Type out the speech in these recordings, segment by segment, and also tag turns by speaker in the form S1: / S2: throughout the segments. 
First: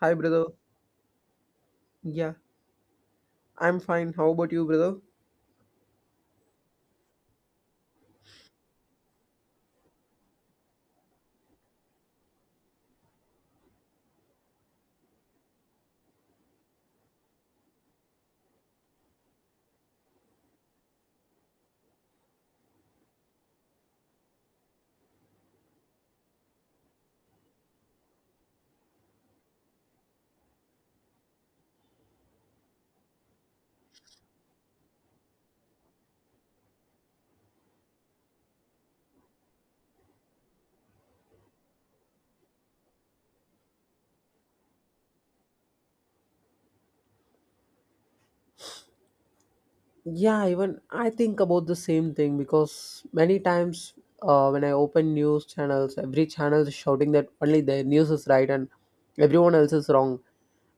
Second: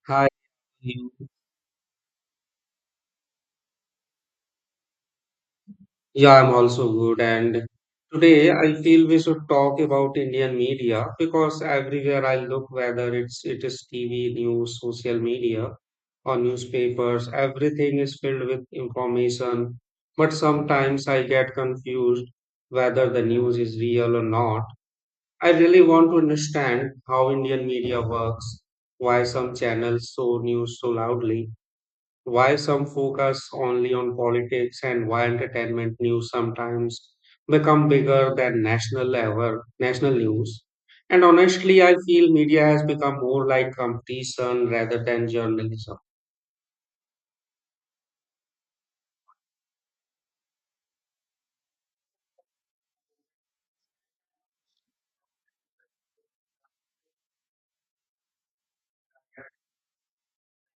S1: Hi,
S2: Hi.
S1: brother. Yeah, I'm fine. How about you, brother?
S2: Yeah, I'm also good. And today I feel we should talk about Indian media because everywhere I look, whether it is TV, news, social media, or newspapers, everything is filled with information. But sometimes I get confused whether the news is real or not. I really want to understand how Indian media works, why some channels show news so loudly. Why some focus only on politics and why entertainment news sometimes become bigger than national level, national news. And honestly, I feel media has become more like competition rather than journalism.
S1: Yeah, even I think about the same thing because many times when I open news channels, every channel is shouting that only their news is right and everyone else is wrong.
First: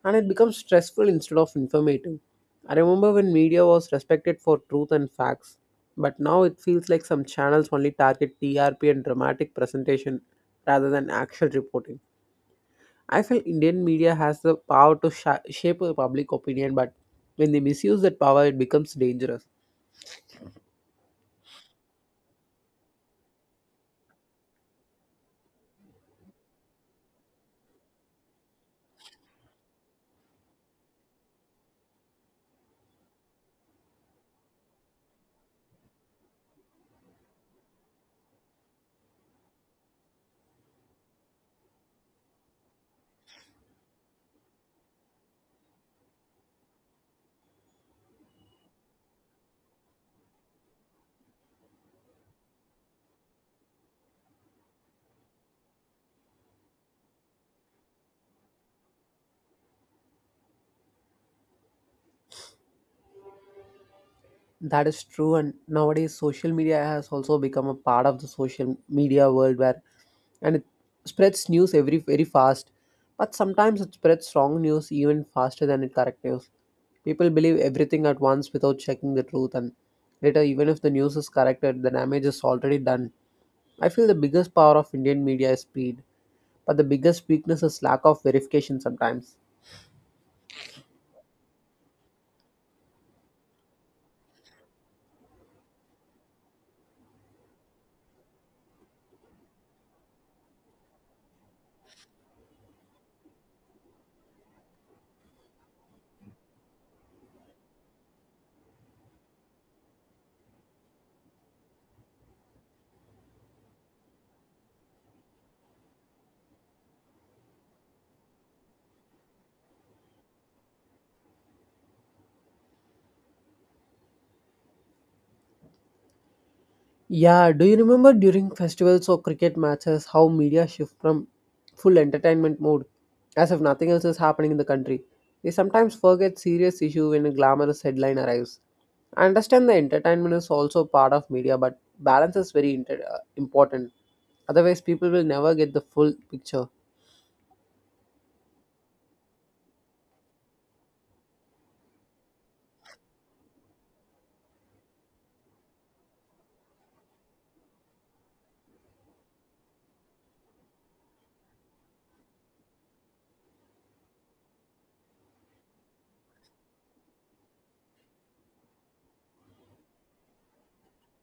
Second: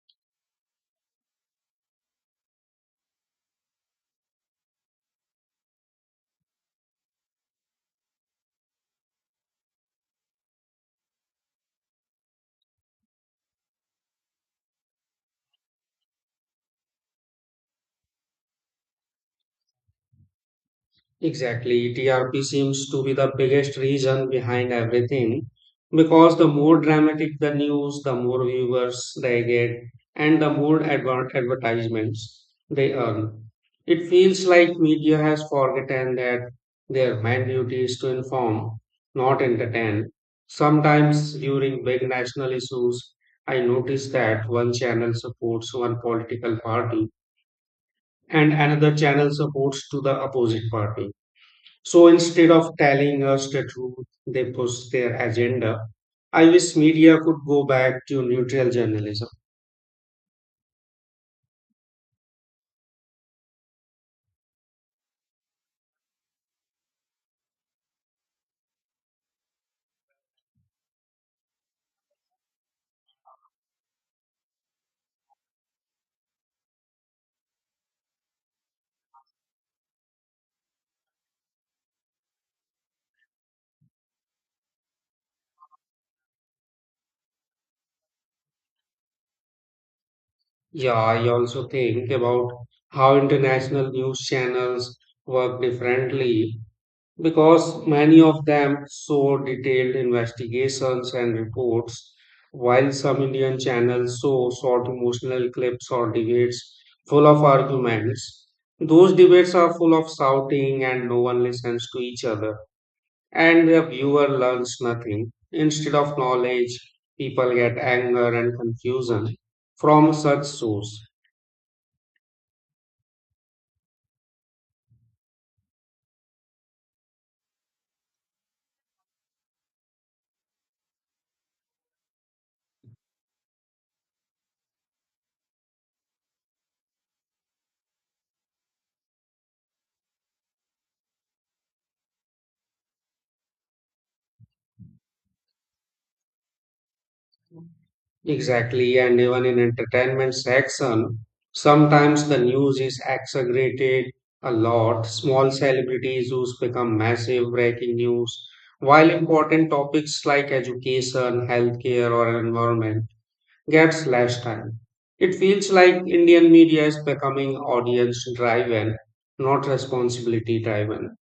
S1: And it becomes stressful instead of informative. I remember when media was respected for truth and facts, but now it feels like some channels only target TRP and dramatic presentation rather than actual reporting. I feel Indian media has the power to shape a public opinion, but when they misuse that power, it becomes dangerous.
S2: Exactly. TRP seems to be the biggest reason behind everything because the more dramatic the news, the more viewers they get, and the more advertisements they earn. It feels like media has forgotten that their main duty is to inform, not entertain. Sometimes during big national issues, I notice that one channel supports one political party and another channel supports to the opposite party, so instead of telling us the truth, they push their agenda. I wish media could go back to neutral journalism.
S1: That is true, and nowadays social media has also become a part of the social media world where and it spreads news every very fast. But sometimes it spreads wrong news even faster than it correct news. People believe everything at once without checking the truth, and later, even if the news is corrected, the damage is already done. I feel the biggest power of Indian media is speed. But the biggest weakness is lack of verification sometimes.
S2: Yeah, I also think about how international news channels work differently because many of them show detailed investigations and reports, while some Indian channels show short emotional clips or debates full of arguments. Those debates are full of shouting and no one listens to each other. And the viewer learns nothing. Instead of knowledge, people get anger and confusion from such source.
S1: Yeah, do you remember during festivals or cricket matches how media shift from full entertainment mode as if nothing else is happening in the country? They sometimes forget serious issue when a glamorous headline arrives. I understand the entertainment is also part of media, but balance is very important. Otherwise, people will never get the full picture.
S2: Exactly, and even in entertainment section, sometimes the news is exaggerated a lot. Small celebrities who's become massive breaking news, while important topics like education, healthcare, or environment gets less time. It feels like Indian media is becoming audience driven, not responsibility driven.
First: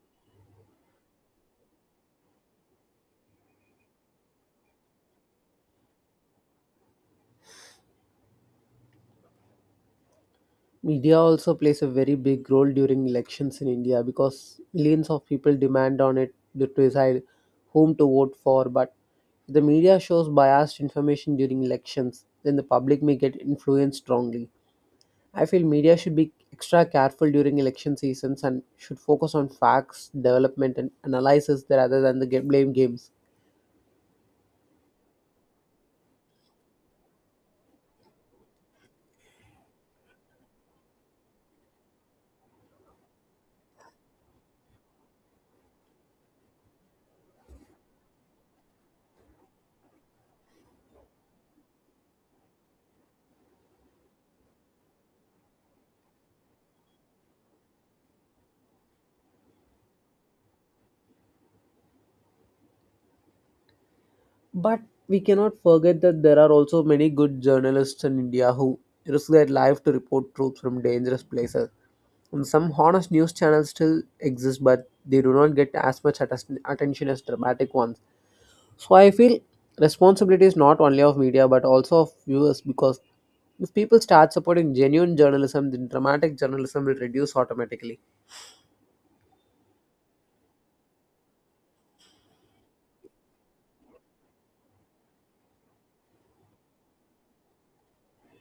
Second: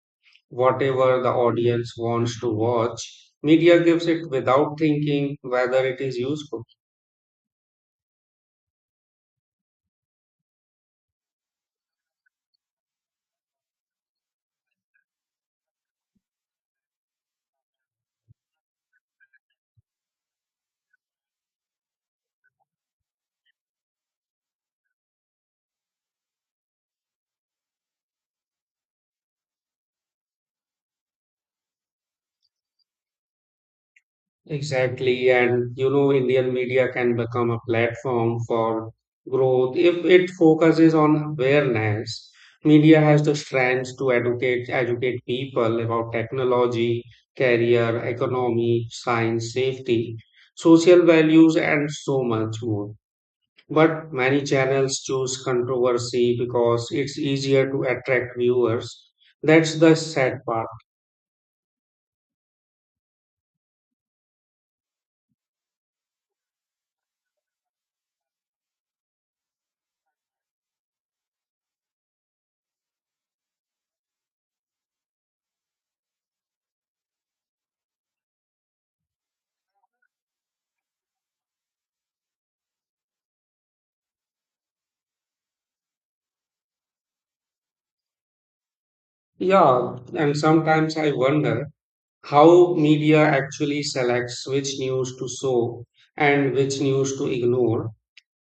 S2: Whatever the audience wants to watch, media gives it without thinking whether it is useful.
S1: Media also plays a very big role during elections in India because millions of people demand on it to decide whom to vote for. But if the media shows biased information during elections, then the public may get influenced strongly. I feel media should be extra careful during election seasons and should focus on facts, development, and analysis rather than the blame games.
S2: Exactly. And you know, Indian media can become a platform for growth if it focuses on awareness. Media has the strength to educate people about technology, career, economy, science, safety, social values, and so much more. But many channels choose controversy because it's easier to attract viewers. That's the sad part.
S1: But we cannot forget that there are also many good journalists in India who risk their life to report truth from dangerous places. Some honest news channels still exist, but they do not get as much attention as dramatic ones. So I feel responsibility is not only of media but also of viewers because if people start supporting genuine journalism, then dramatic journalism will reduce automatically.
S2: Yeah, and sometimes I wonder how media actually selects which news to show and which news to ignore.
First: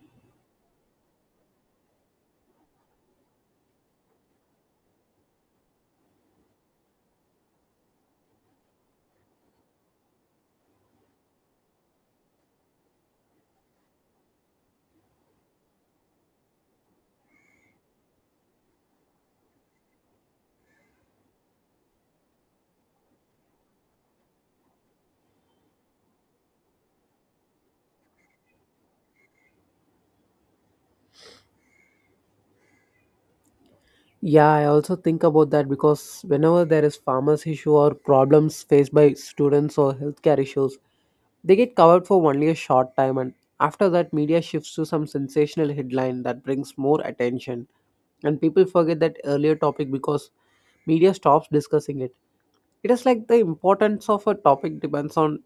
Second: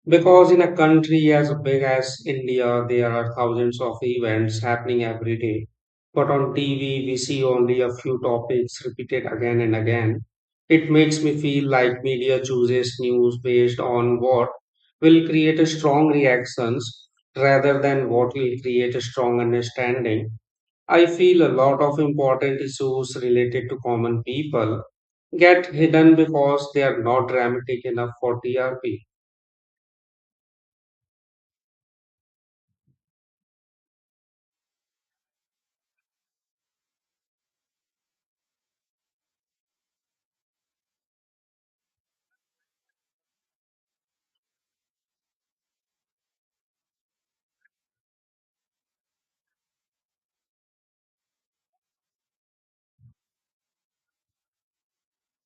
S2: Because in a country as big as India, there are thousands of events happening every day. But on TV, we see only a few topics repeated again and again. It makes me feel like media chooses news based on what will create a strong reactions rather than what will create a strong understanding. I feel a lot of important issues related to common people get hidden because they are not dramatic enough for TRP.
S1: Yeah, I also think about that because whenever there is farmers issue or problems faced by students or healthcare issues, they get covered for only a short time and after that media shifts to some sensational headline that brings more attention and people forget that earlier topic because media stops discussing it. It is like the importance of a topic depends on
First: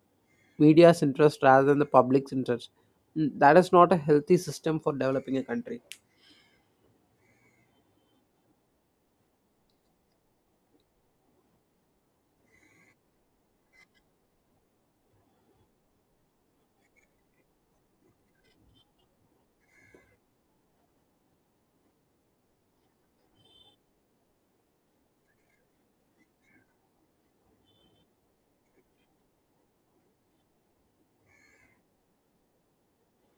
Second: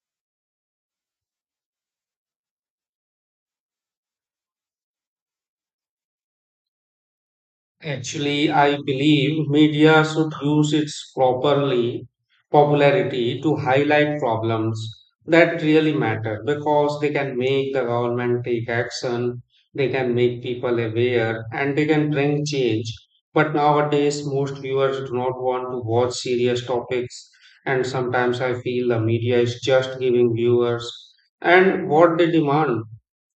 S1: media's interest rather than the public's interest. That is not a healthy system for developing a country.
S2: Actually, I believe media should use its properly popularity to highlight problems that really matter because they can make the government take action, they can make people aware, and they can bring change. But nowadays, most viewers do not want to watch serious topics, and sometimes I feel the media is just giving viewers and what they demand,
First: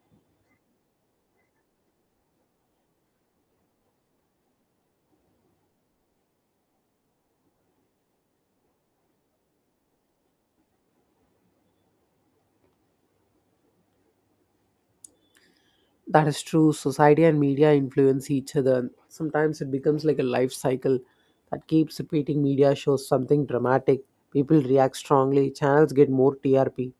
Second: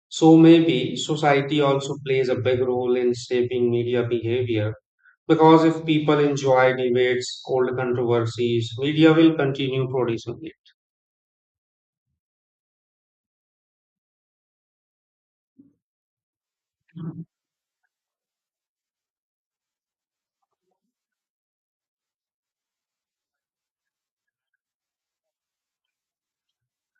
S2: so maybe society also plays a big role in shaping media behavior because if people enjoy debates, old controversies, media will continue producing it.
S1: That is true. Society and media influence each other. Sometimes it becomes like a life cycle that keeps repeating. Media shows something dramatic, people react strongly, channels get more TRP,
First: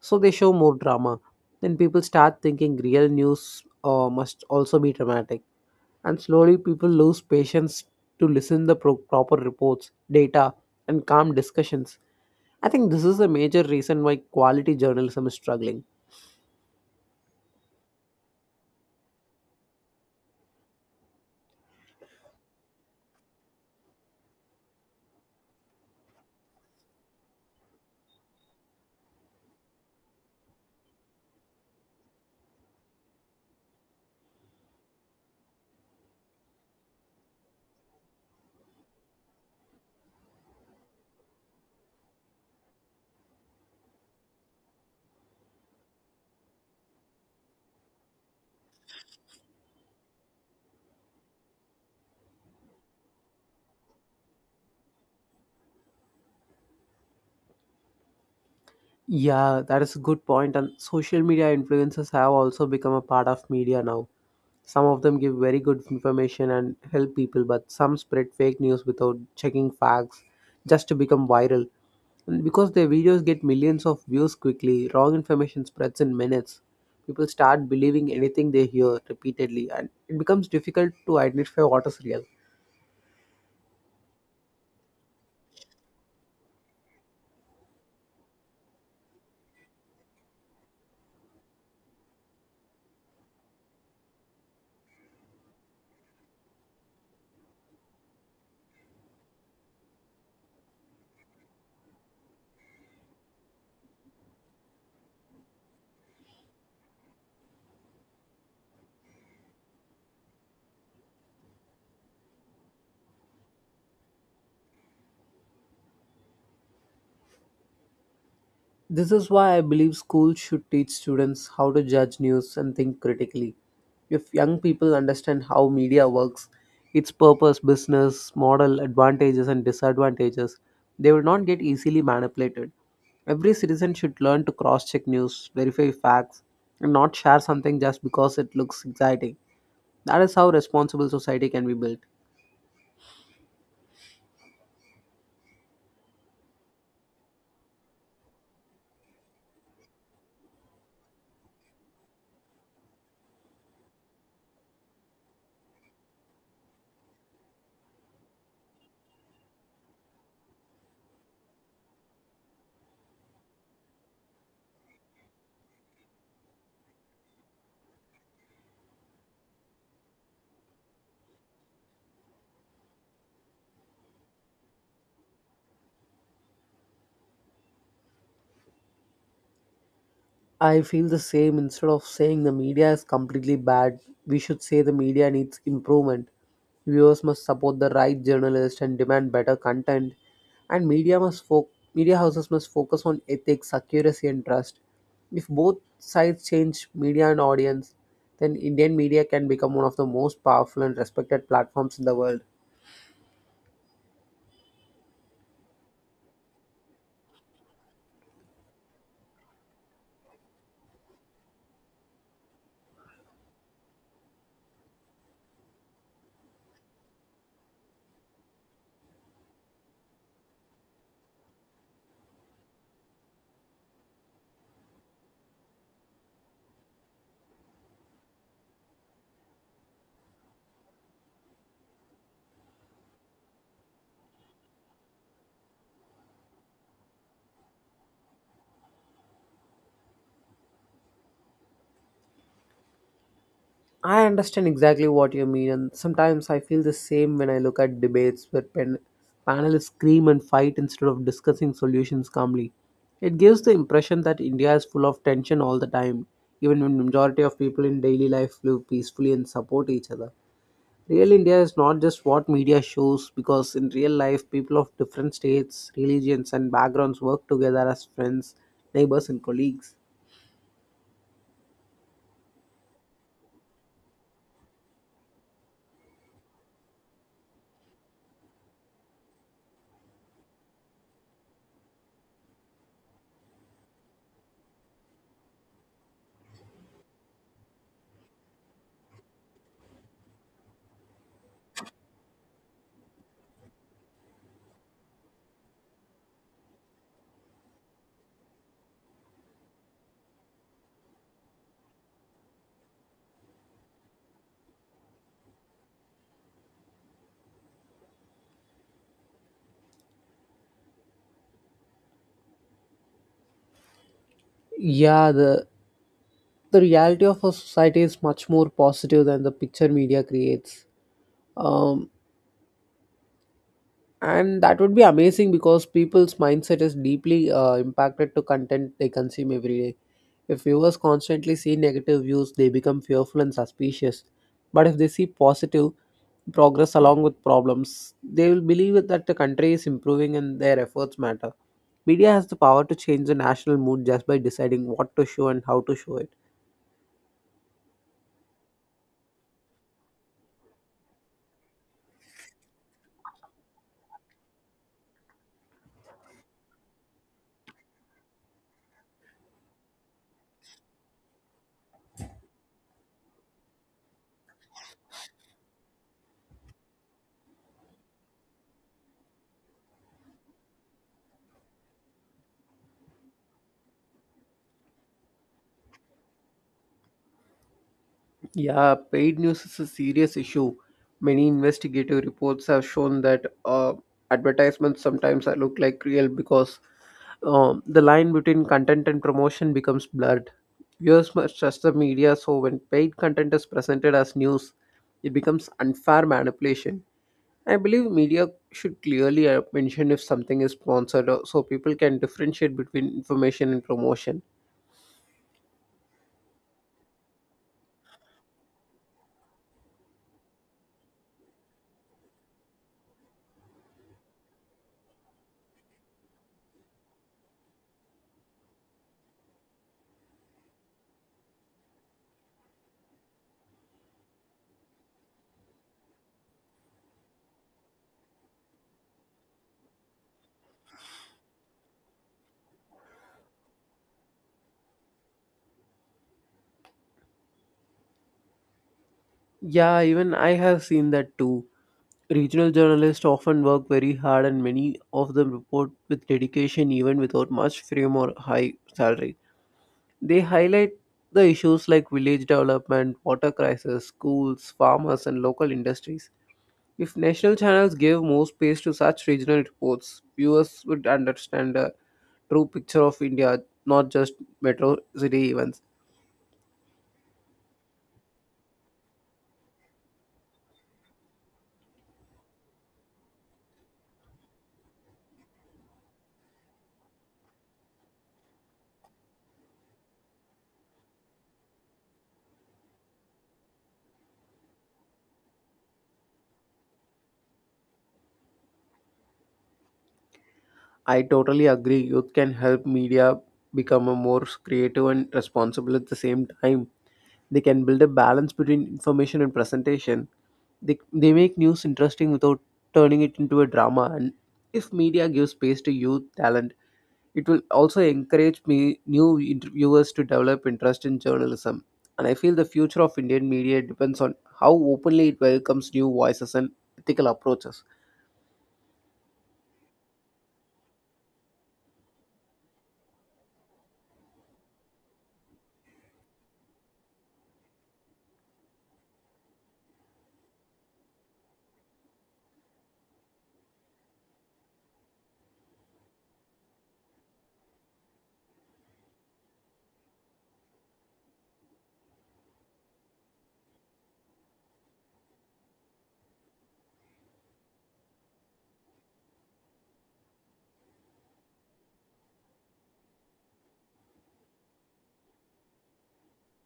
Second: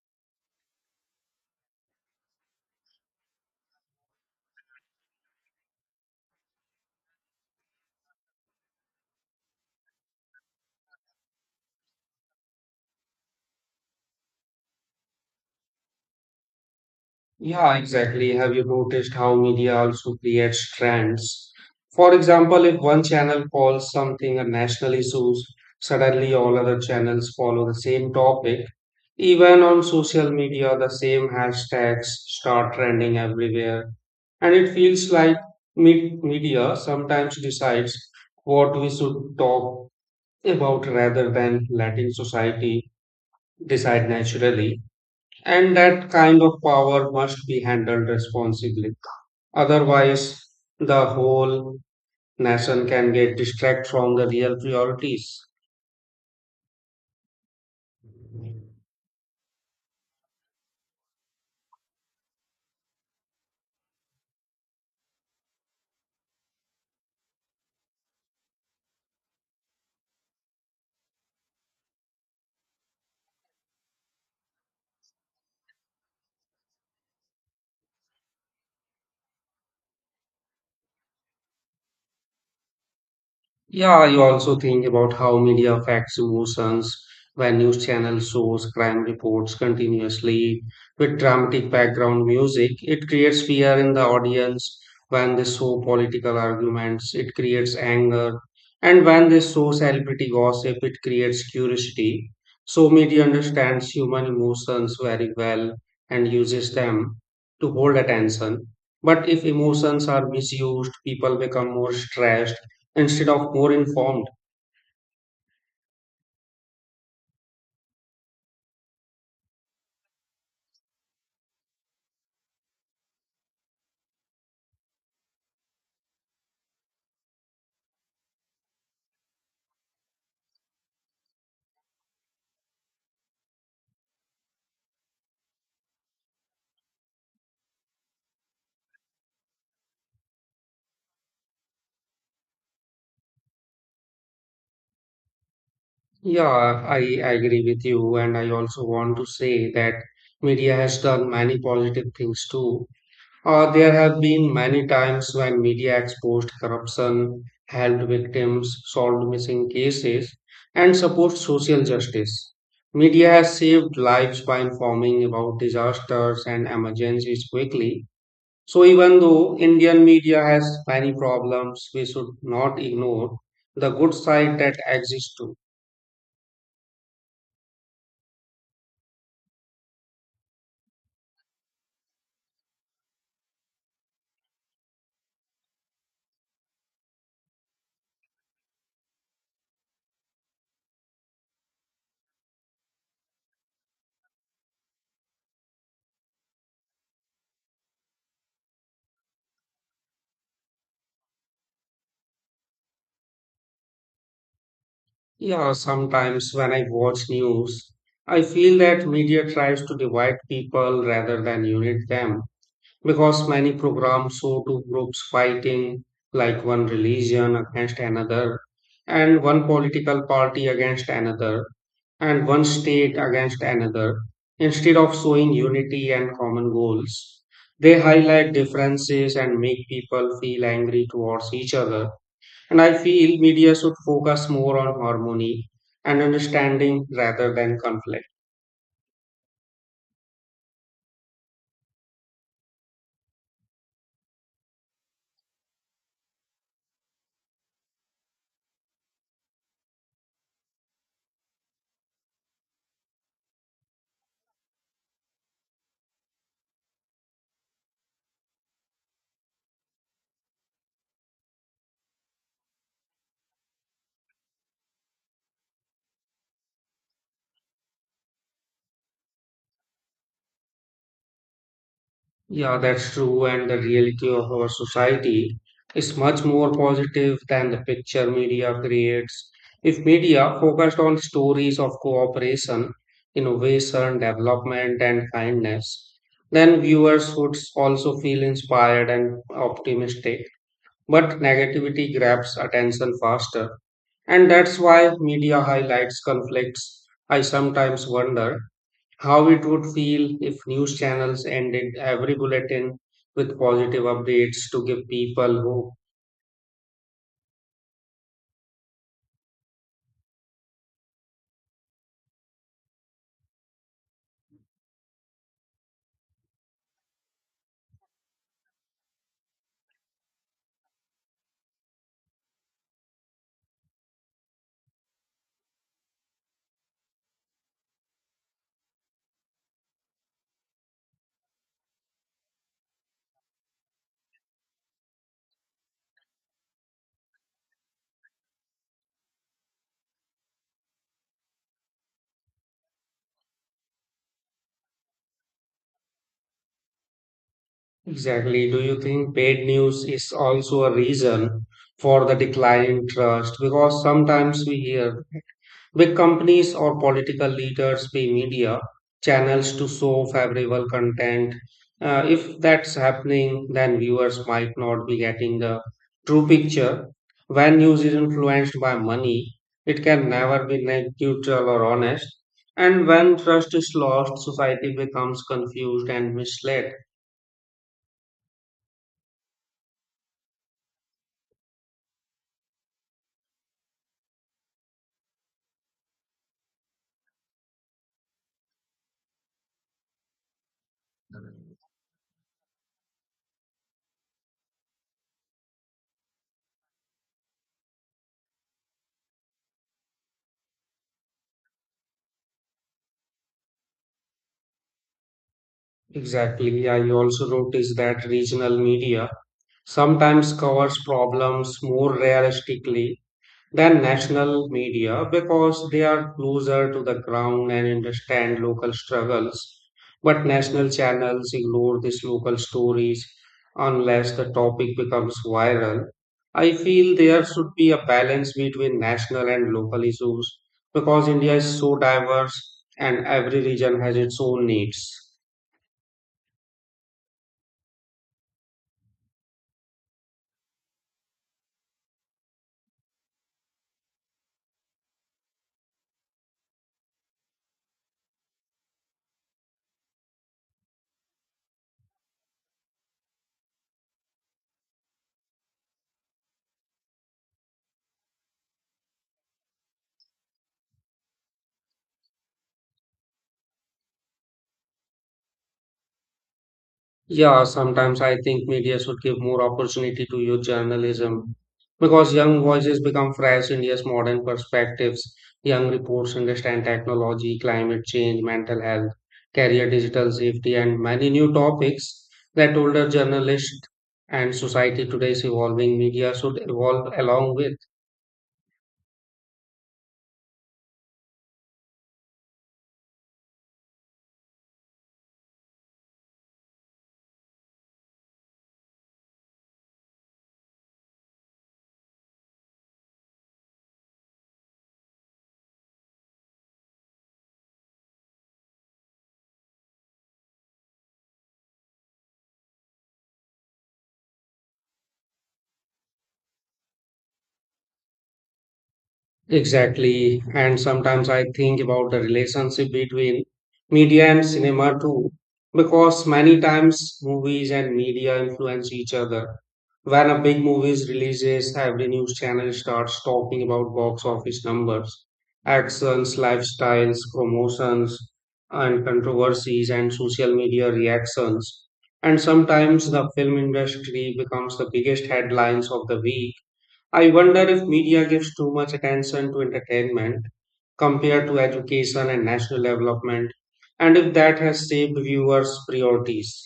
S1: so they show more drama. Then people start thinking real news must also be dramatic, and slowly people lose patience to listen the proper reports, data, and calm discussions. I think this is a major reason why quality journalism is struggling.
S2: Yeah, exactly. Have you noticed how media also creates trends? For example, if one channel calls something a national issue, suddenly all other channels follow the same topic. Even on social media, the same hashtags start trending everywhere. And it feels like media sometimes decides what we should talk about rather than letting society decide naturally. And that kind of power must be handled responsibly. Otherwise, the whole nation can get distracted from the real priorities.
S1: Yeah, that is a good point. And social media influencers have also become a part of media now. Some of them give very good information and help people, but some spread fake news without checking facts just to become viral. And because their videos get millions of views quickly, wrong information spreads in minutes. People start believing anything they hear repeatedly, and it becomes difficult to identify what is real.
S2: Yeah, you also think about how media affects emotions when news channels shows crime reports continuously with dramatic background music. It creates fear in the audience when they show political arguments, it creates anger. And when they show celebrity gossip, it creates curiosity. So media understands human emotions very well and uses them to hold attention. But if emotions are misused, people become more stressed instead of more informed.
S1: This is why I believe schools should teach students how to judge news and think critically. If young people understand how media works, its purpose, business, model, advantages, and disadvantages, they will not get easily manipulated. Every citizen should learn to cross check news, verify facts, and not share something just because it looks exciting. That is how responsible society can be built.
S2: Yeah, I agree with you. And I also want to say that media has done many positive things too. There have been many times when media exposed corruption, helped victims, solved missing cases, and supported social justice. Media has saved lives by informing about disasters and emergencies quickly. So even though Indian media has many problems, we should not ignore the good side that exists too.
S1: I feel the same. Instead of saying the media is completely bad, we should say the media needs improvement. Viewers must support the right journalists and demand better content. And media must media houses must focus on ethics, accuracy, and trust. If both sides change media and audience, then Indian media can become one of the most powerful and respected platforms in the world.
S2: Yeah, sometimes when I watch news, I feel that media tries to divide people rather than unite them because many programs show two groups fighting, like one religion against another and one political party against another, and one state against another. Instead of showing unity and common goals, they highlight differences and make people feel angry towards each other. And I feel media should focus more on harmony and understanding rather than conflict.
S1: I understand exactly what you mean, and sometimes I feel the same when I look at debates where panelists scream and fight instead of discussing solutions calmly. It gives the impression that India is full of tension all the time, even when majority of people in daily life live peacefully and support each other. Real India is not just what media shows, because in real life, people of different states, religions, and backgrounds work together as friends, neighbors, and colleagues.
S2: Yeah, that's true. And the reality of our society is much more positive than the picture media creates. If media focused on stories of cooperation, innovation, development, and kindness, then viewers would also feel inspired and optimistic. But negativity grabs attention faster. And that's why media highlights conflicts. I sometimes wonder how it would feel if news channels ended every bulletin with positive updates to give people hope.
S1: Yeah, the reality of our society is much more positive than the picture media creates. Um, and that would be amazing because people's mindset is deeply impacted to content they consume every day. If viewers constantly see negative views, they become fearful and suspicious. But if they see positive progress along with problems, they will believe that the country is improving and their efforts matter. Media has the power to change the national mood just by deciding what to show and how to show it.
S2: Exactly. Do you think paid news is also a reason for the decline in trust? Because sometimes we hear big companies or political leaders pay media channels to show favorable content. If that's happening, then viewers might not be getting the true picture. When news is influenced by money, it can never be neutral or honest. And when trust is lost, society becomes confused and misled.
S1: Yeah, paid news is a serious issue. Many investigative reports have shown that advertisements sometimes look like real because the line between content and promotion becomes blurred. Viewers must trust the media, so when paid content is presented as news, it becomes unfair manipulation. I believe media should clearly mention if something is sponsored so people can differentiate between information and promotion.
S2: Exactly. I also noticed that regional media sometimes covers problems more realistically than national media because they are closer to the ground and understand local struggles. But national channels ignore these local stories unless the topic becomes viral. I feel there should be a balance between national and local issues because India is so diverse and every region has its own needs.
S1: Yeah, even I have seen that too. Regional journalists often work very hard and many of them report with dedication even without much fame or high salary. They highlight the issues like village development, water crisis, schools, farmers, and local industries. If national channels gave more space to such regional reports, viewers would understand the true picture of India, not just metro city events.
S2: Yeah, sometimes I think media should give more opportunity to youth journalism because young voices become fresh India's modern perspectives. Young reports understand technology, climate change, mental health, career, digital safety, and many new topics that older journalists and society today is evolving. Media should evolve along with.
S1: I totally agree. Youth can help media become a more creative and responsible at the same time. They can build a balance between information and presentation. They make news interesting without turning it into a drama. And if media gives space to youth talent, it will also encourage me new interviewers to develop interest in journalism. And I feel the future of Indian media depends on how openly it welcomes new voices and ethical approaches.
S2: Exactly. And sometimes I think about the relationship between media and cinema too, because many times movies and media influence each other. When a big movie is releases, every news channel starts talking about box office numbers, actions, lifestyles, promotions, and controversies, and social media reactions. And sometimes the film industry becomes the biggest headlines of the week. I wonder if media gives too much attention to entertainment compared to education and national development, and if that has shaped viewers' priorities.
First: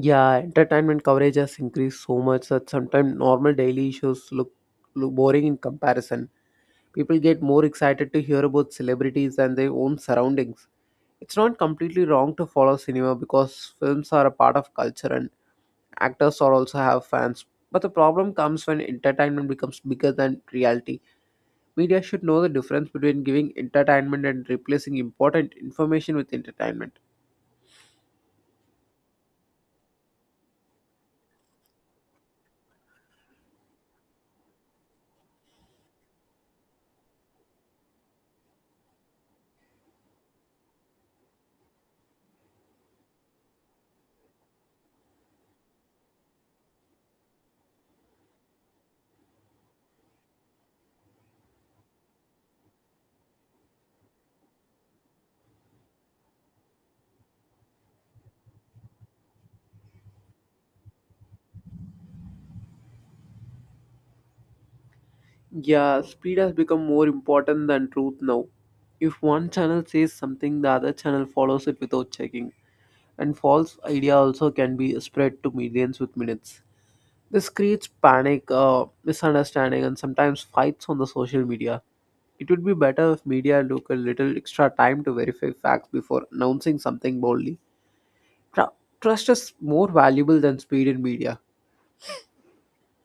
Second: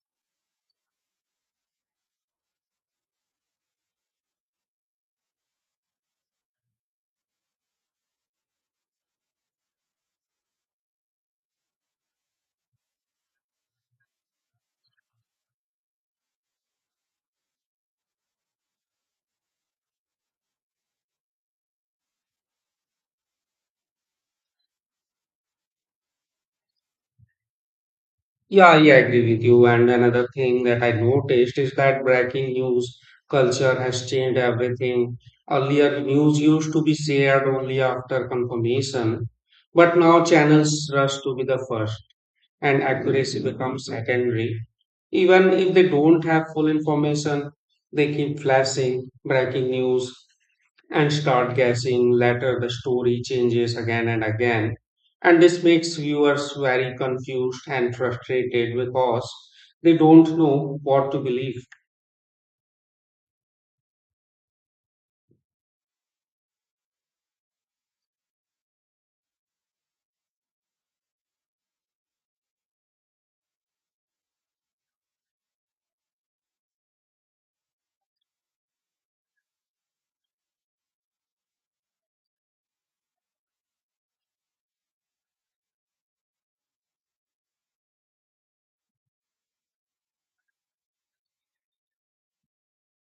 S1: Yeah, entertainment coverage has increased so much that sometimes normal daily issues look boring in comparison. People get more excited to hear about celebrities and their own surroundings. It's not completely wrong to follow cinema because films are a part of culture and actors are also have fans. But the problem comes when entertainment becomes bigger than reality. Media should know the difference between giving entertainment and replacing important information with entertainment.
S2: Yeah, I agree with you. And another thing that I noticed is that breaking news culture has changed everything. Earlier, news used to be shared only after confirmation, but now channels rush to be the first, and accuracy becomes secondary. Even if they don't have full information, they keep flashing breaking news and start guessing. Later, the story changes again and again. And this makes viewers very confused and frustrated because they don't know what to believe.
S1: Yeah, speed has become more important than truth now. If one channel says something, the other channel follows it without checking. And false idea also can be spread to millions with minutes. This creates panic, misunderstanding, and sometimes fights on the social media. It would be better if media took a little extra time to verify facts before announcing something boldly. Tru- Trust is more valuable than speed in media.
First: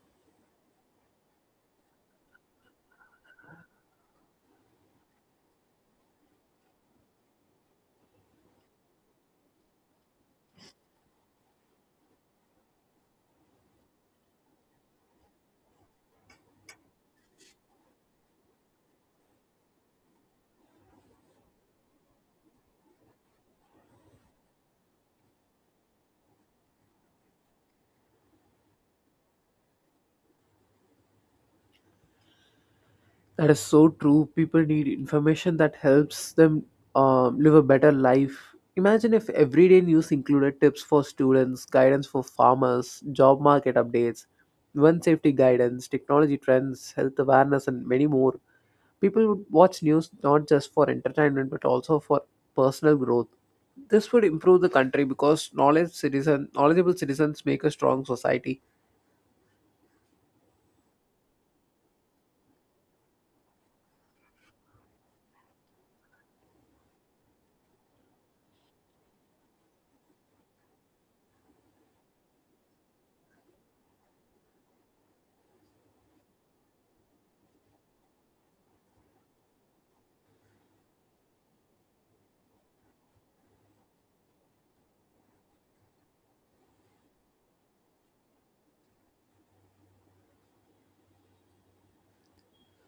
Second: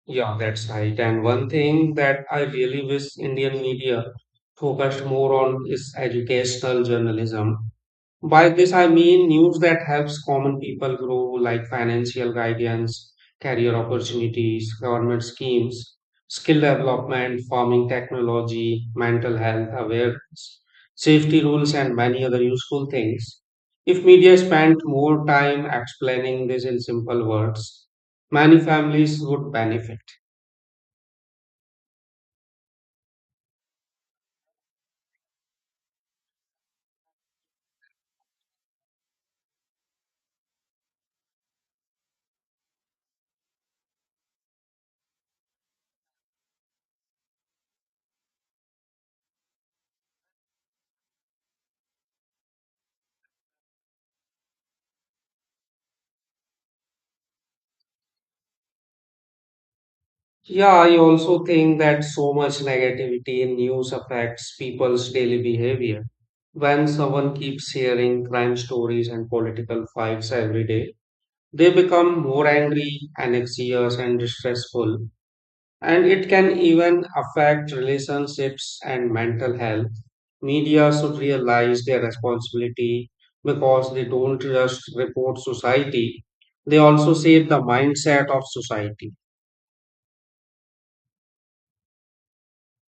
S2: Yeah, that's right. And one thing that I really wish Indian media focused more on is educational journalism. By this, I mean news that helps common people grow, like financial guidance, career opportunities, government schemes, skill development, farming technology, mental health awareness, safety rules, and many other useful things. If media spent more time explaining this in simple words, many families would benefit.
S1: That is so true. People need information that helps them live a better life. Imagine if everyday news included tips for students, guidance for farmers, job market updates, one safety guidance, technology trends, health awareness, and many more. People would watch news not just for entertainment but also for personal growth. This would improve the country because knowledgeable citizens make a strong society.
S2: Yeah, I also think that so much negativity in news affects people's daily behavior. When someone keeps hearing crime stories and political fights every day, they become more angry, anxious, and distressful. And it can even affect relationships and mental health. Media should realize their responsibility because they don't just report society, they also shape the mindset of society.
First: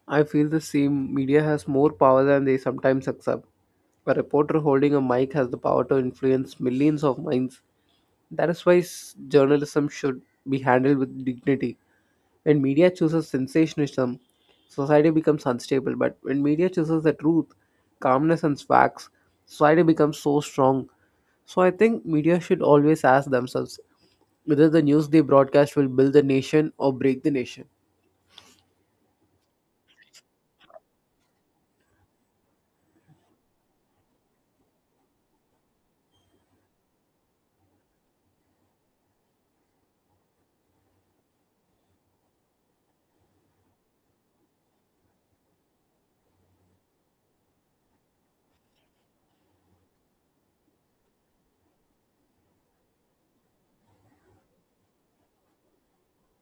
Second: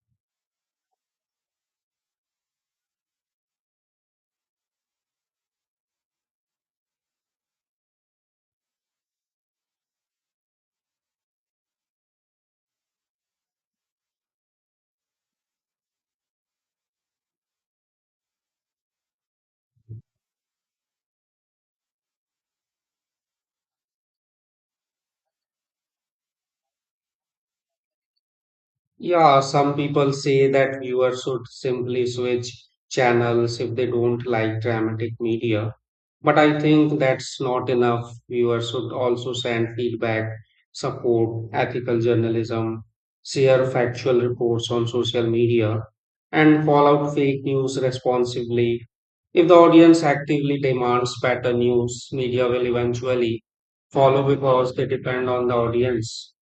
S1: I feel the same. Media has more power than they sometimes accept. A reporter holding a mic has the power to influence millions of minds. That is why journalism should be handled with dignity. When media chooses sensationalism, society becomes unstable. But when media chooses the truth, calmness, and facts, society becomes so strong. So I think media should always ask themselves whether the news they broadcast will build the nation or break the nation.
S2: Yeah, some people say that viewers should simply switch channels if they don't like dramatic media. But I think that's not enough. Viewers should also send feedback, support ethical journalism, share factual reports on social media, and call out fake news responsibly. If the audience actively demands better news, media will eventually follow because they depend on the audience.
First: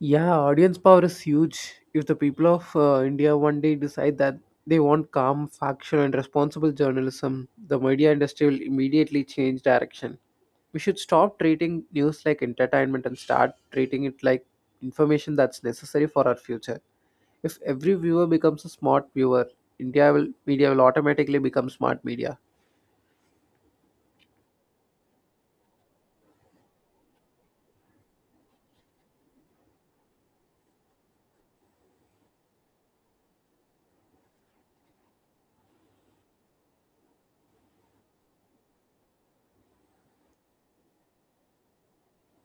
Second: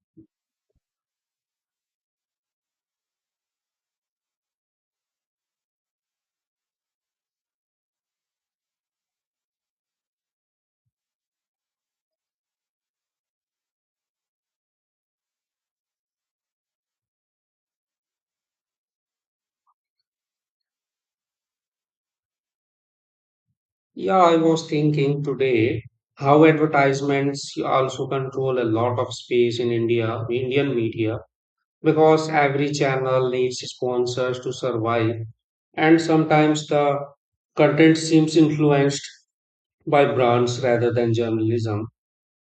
S1: Yeah, audience power is huge. If the people of India one day decide that they want calm, factual, and responsible journalism, the media industry will immediately change direction. We should stop treating news like entertainment and start treating it like information that's necessary for our future. If every viewer becomes a smart viewer, India will media will automatically become smart media.
S2: Yeah, I was thinking today how advertisements also control a lot of space in India, Indian media, because every channel needs sponsors to survive, and sometimes the content seems influenced by brands rather than journalism.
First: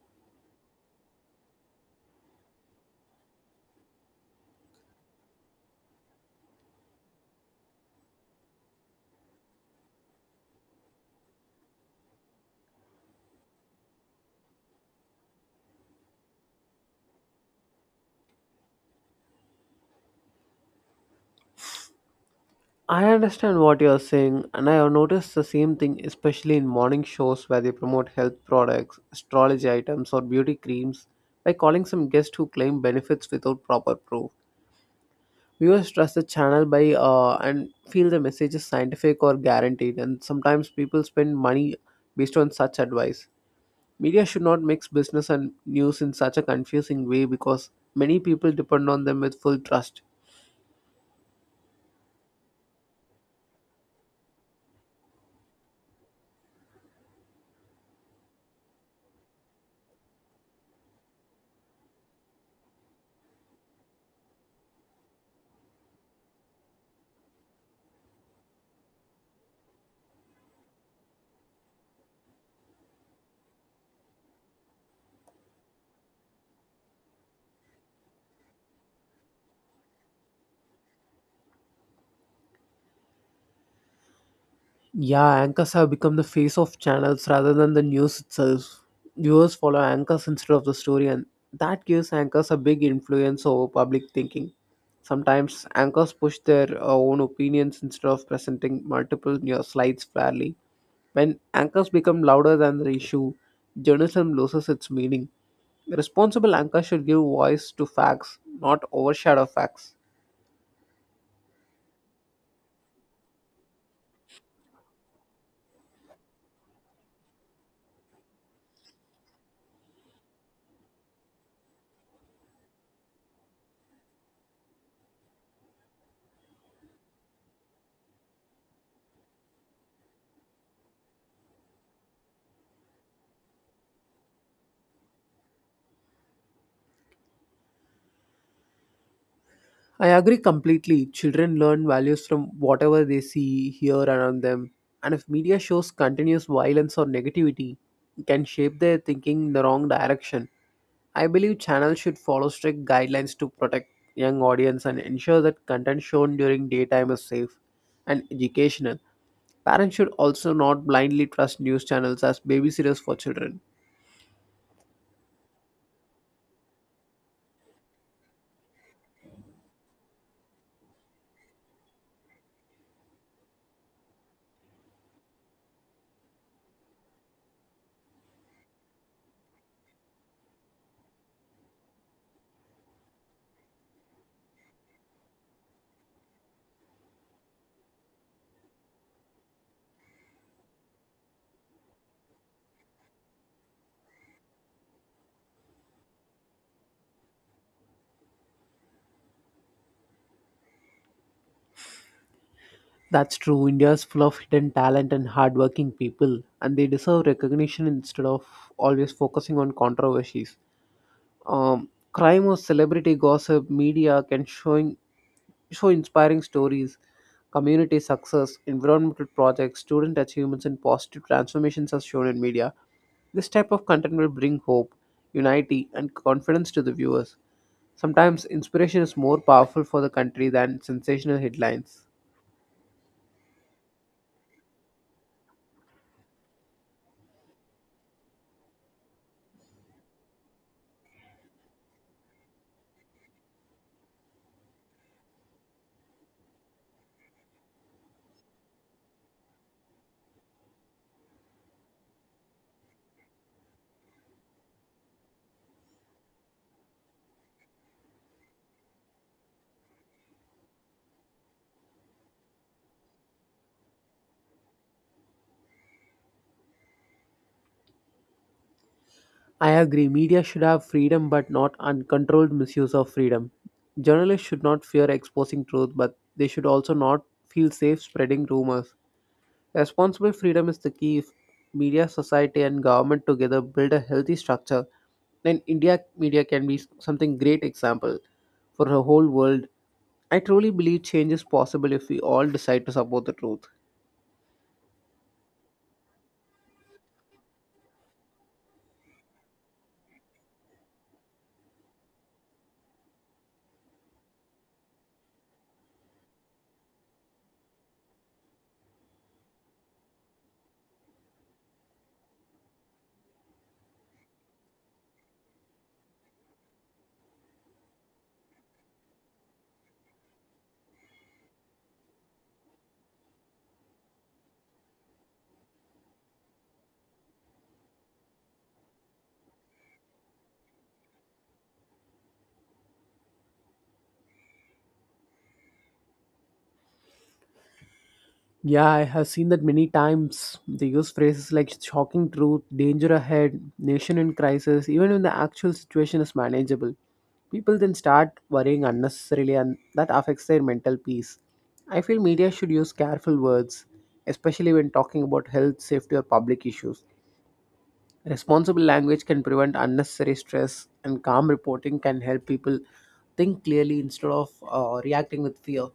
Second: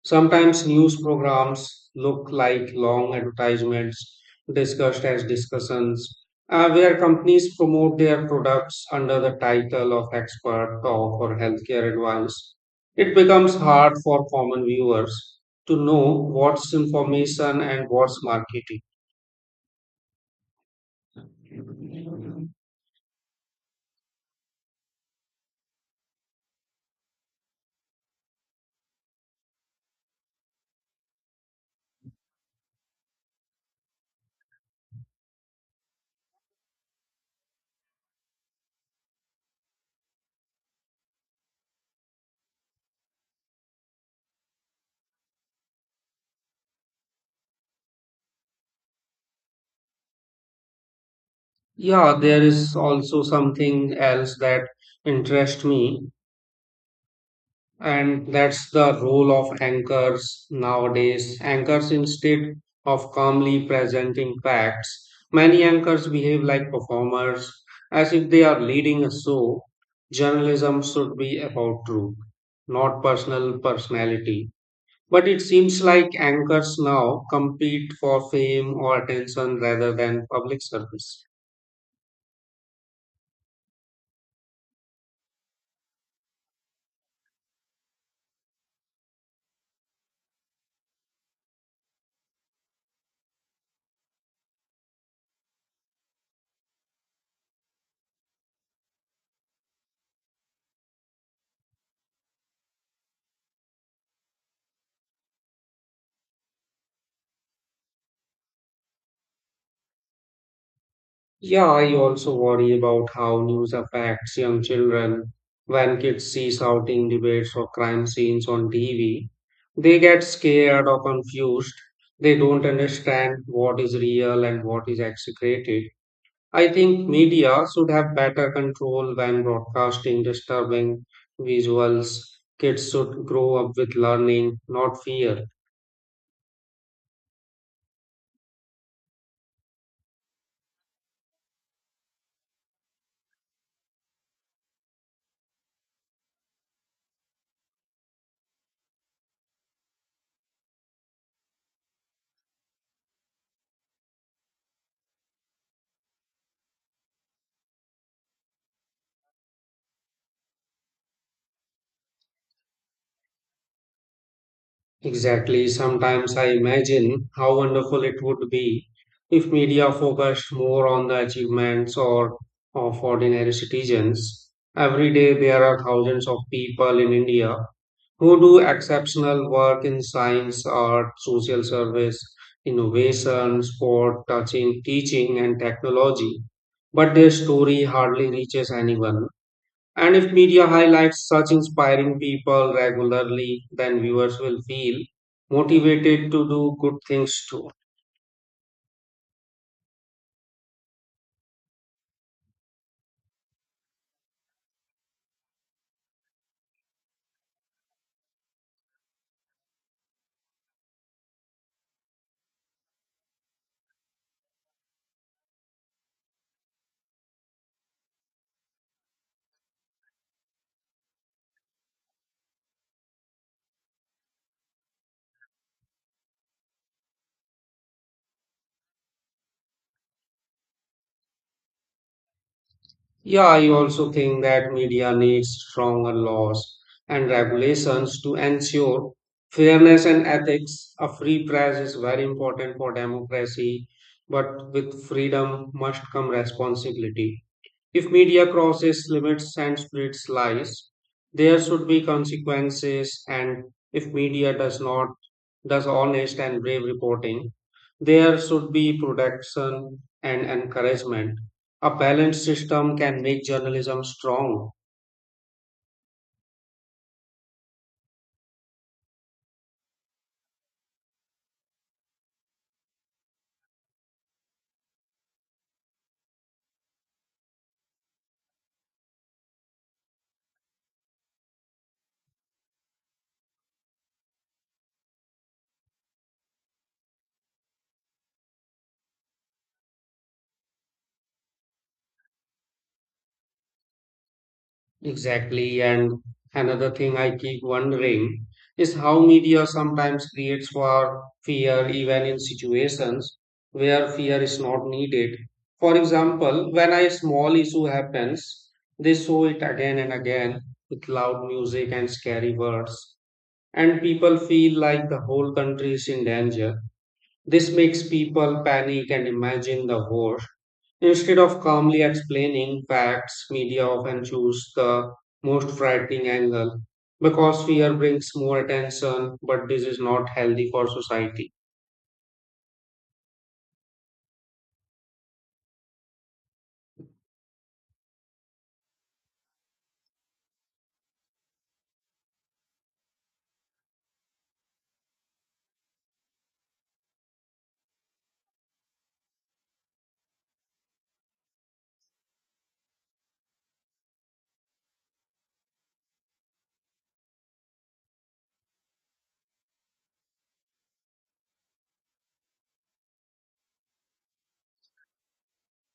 S2: Sometimes news programs look like long advertisements discussed as discussions, where companies promote their products under the title of expert talk or healthcare advice. It becomes hard for common viewers to know what's information and what's marketing.
S1: I understand what you're saying, and I have noticed the same thing, especially in morning shows where they promote health products, astrology items, or beauty creams by calling some guests who claim benefits without proper proof. Viewers trust the channel by and feel the message is scientific or guaranteed, and sometimes people spend money based on such advice. Media should not mix business and news in such a confusing way because many people depend on them with full trust.
S2: Yeah, there is also something else that interests me. And that's the role of anchors nowadays. Anchors, instead of calmly presenting facts, many anchors behave like performers, as if they are leading a show. Journalism should be about truth, not personal personality. But it seems like anchors now compete for fame or attention rather than public service.
S1: Yeah, anchors have become the face of channels rather than the news itself. Viewers follow anchors instead of the story, and that gives anchors a big influence over public thinking. Sometimes anchors push their own opinions instead of presenting multiple news slides fairly. When anchors become louder than the issue, journalism loses its meaning. The responsible anchor should give voice to facts, not overshadow facts.
S2: Yeah, I also worry about how news affects young children. When kids see shouting debates or crime scenes on TV, they get scared or confused. They don't understand what is real and what is exaggerated. I think media should have better control when broadcasting disturbing visuals. Kids should grow up with learning, not fear.
S1: I agree completely. Children learn values from whatever they see, hear around them. And if media shows continuous violence or negativity, it can shape their thinking in the wrong direction. I believe channels should follow strict guidelines to protect young audience and ensure that content shown during daytime is safe and educational. Parents should also not blindly trust news channels as babysitters for children.
S2: Exactly. Sometimes I imagine how wonderful it would be if media focused more on the achievements or of ordinary citizens. Every day there are thousands of people in India who do exceptional work in science, art, social service, innovation, sport, touching, teaching and technology. But their story hardly reaches anyone. And if media highlights such inspiring people regularly, then viewers will feel motivated to do good things too.
S1: That's true. India is full of hidden talent and hardworking people, and they deserve recognition instead of always focusing on controversies. Crime or celebrity gossip, media can showing show inspiring stories, community success, environmental projects, student achievements, and positive transformations are shown in media. This type of content will bring hope, unity, and confidence to the viewers. Sometimes inspiration is more powerful for the country than sensational headlines.
S2: Yeah, I also think that media needs stronger laws and regulations to ensure fairness and ethics. A free press is very important for democracy, but with freedom must come responsibility. If media crosses limits and spreads lies, there should be consequences. And if media does not, does honest and brave reporting, there should be protection and encouragement. A balanced system can make journalism strong.
S1: I agree, media should have freedom but not uncontrolled misuse of freedom. Journalists should not fear exposing truth, but they should also not feel safe spreading rumors. Responsible freedom is the key if media, society, and government together build a healthy structure. Then India media can be something great example for the whole world. I truly believe change is possible if we all decide to support the truth.
S2: Exactly. And another thing I keep wondering is how media sometimes creates for fear even in situations where fear is not needed. For example, when a small issue happens, they show it again and again with loud music and scary words, and people feel like the whole country is in danger. This makes people panic and imagine the worst. Instead of calmly explaining facts, media often choose the most frightening angle because fear brings more attention, but this is not healthy for society.
S1: Yeah, I have seen that many times. They use phrases like shocking truth, danger ahead, nation in crisis, even when the actual situation is manageable. People then start worrying unnecessarily, and that affects their mental peace. I feel media should use careful words, especially when talking about health, safety, or public issues. Responsible language can prevent unnecessary stress, and calm reporting can help people think clearly instead of reacting with fear.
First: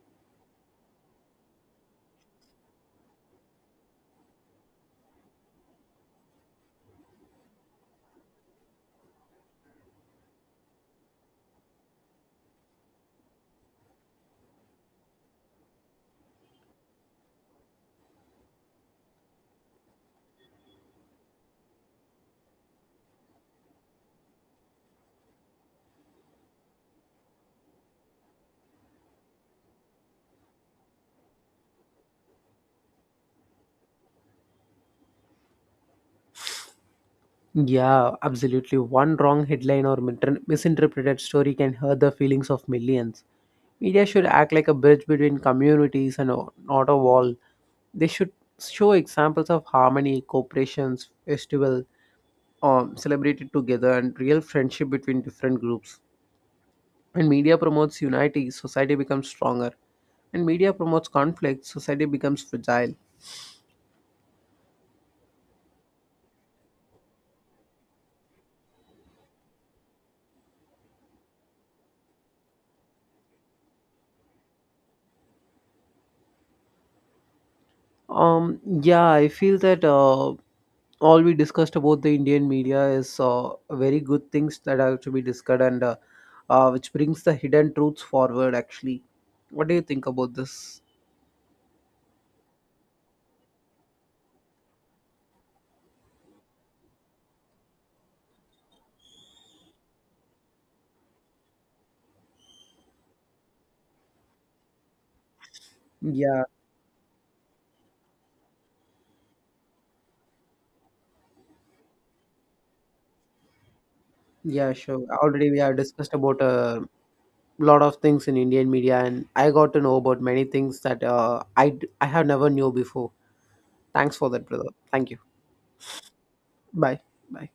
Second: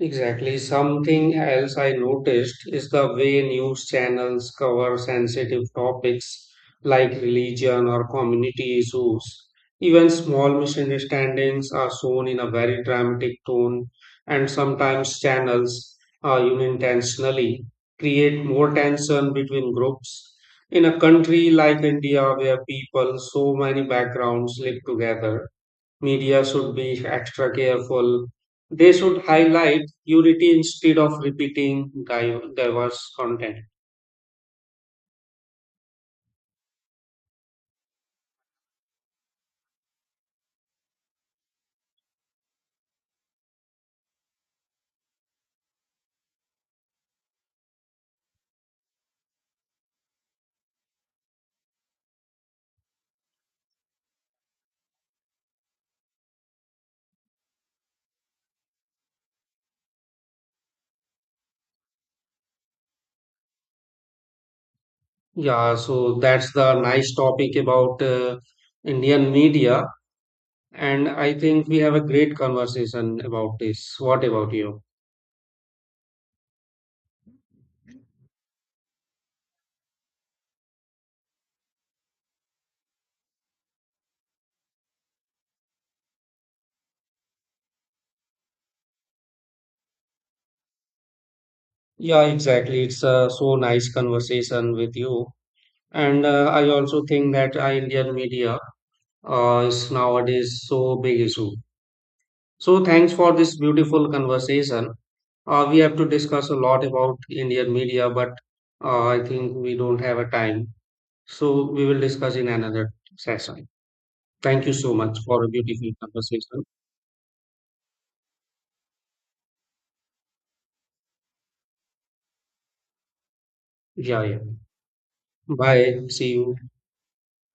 S2: Exactly. Something else I noticed is the way news channels cover sensitive topics like religion or community issues. Even small misunderstandings are shown in a very dramatic tone, and sometimes channels unintentionally create more tension between groups. In a country like India, where people so many backgrounds live together, media should be extra careful. They should highlight purity instead of repeating diverse content.
S1: Yeah, absolutely. One wrong headline or misinterpreted story can hurt the feelings of millions. Media should act like a bridge between communities and not a wall. They should show examples of harmony, cooperations, festival, celebrated together, and real friendship between different groups. When media promotes unity, society becomes stronger. When media promotes conflict, society becomes fragile.
S2: Yeah, so that's the nice topic about Indian media. And I think we have a great conversation about this. What about you?
S1: Yeah, I feel that all we discussed about the Indian media is very good things that have to be discussed and which brings the hidden truths forward, actually. What do you think about this?
S2: Yeah, exactly. It's so nice conversation with you. And I also think that Indian media is nowadays so big issue. So thanks for this beautiful conversation. We have to
S1: Yeah,
S2: discuss a lot about Indian media, but I think we don't have a time. So we will discuss in another session. Thank
S1: yeah,
S2: you so
S1: sure.
S2: much for a
S1: Already we have
S2: beautiful
S1: discussed about
S2: conversation.
S1: a lot of things in Indian media, and I got to know about many things that I have never knew before. Thanks
S2: Yeah,
S1: for
S2: yeah.
S1: that, brother. Thank you.
S2: Bye. See you.
S1: Bye. Bye.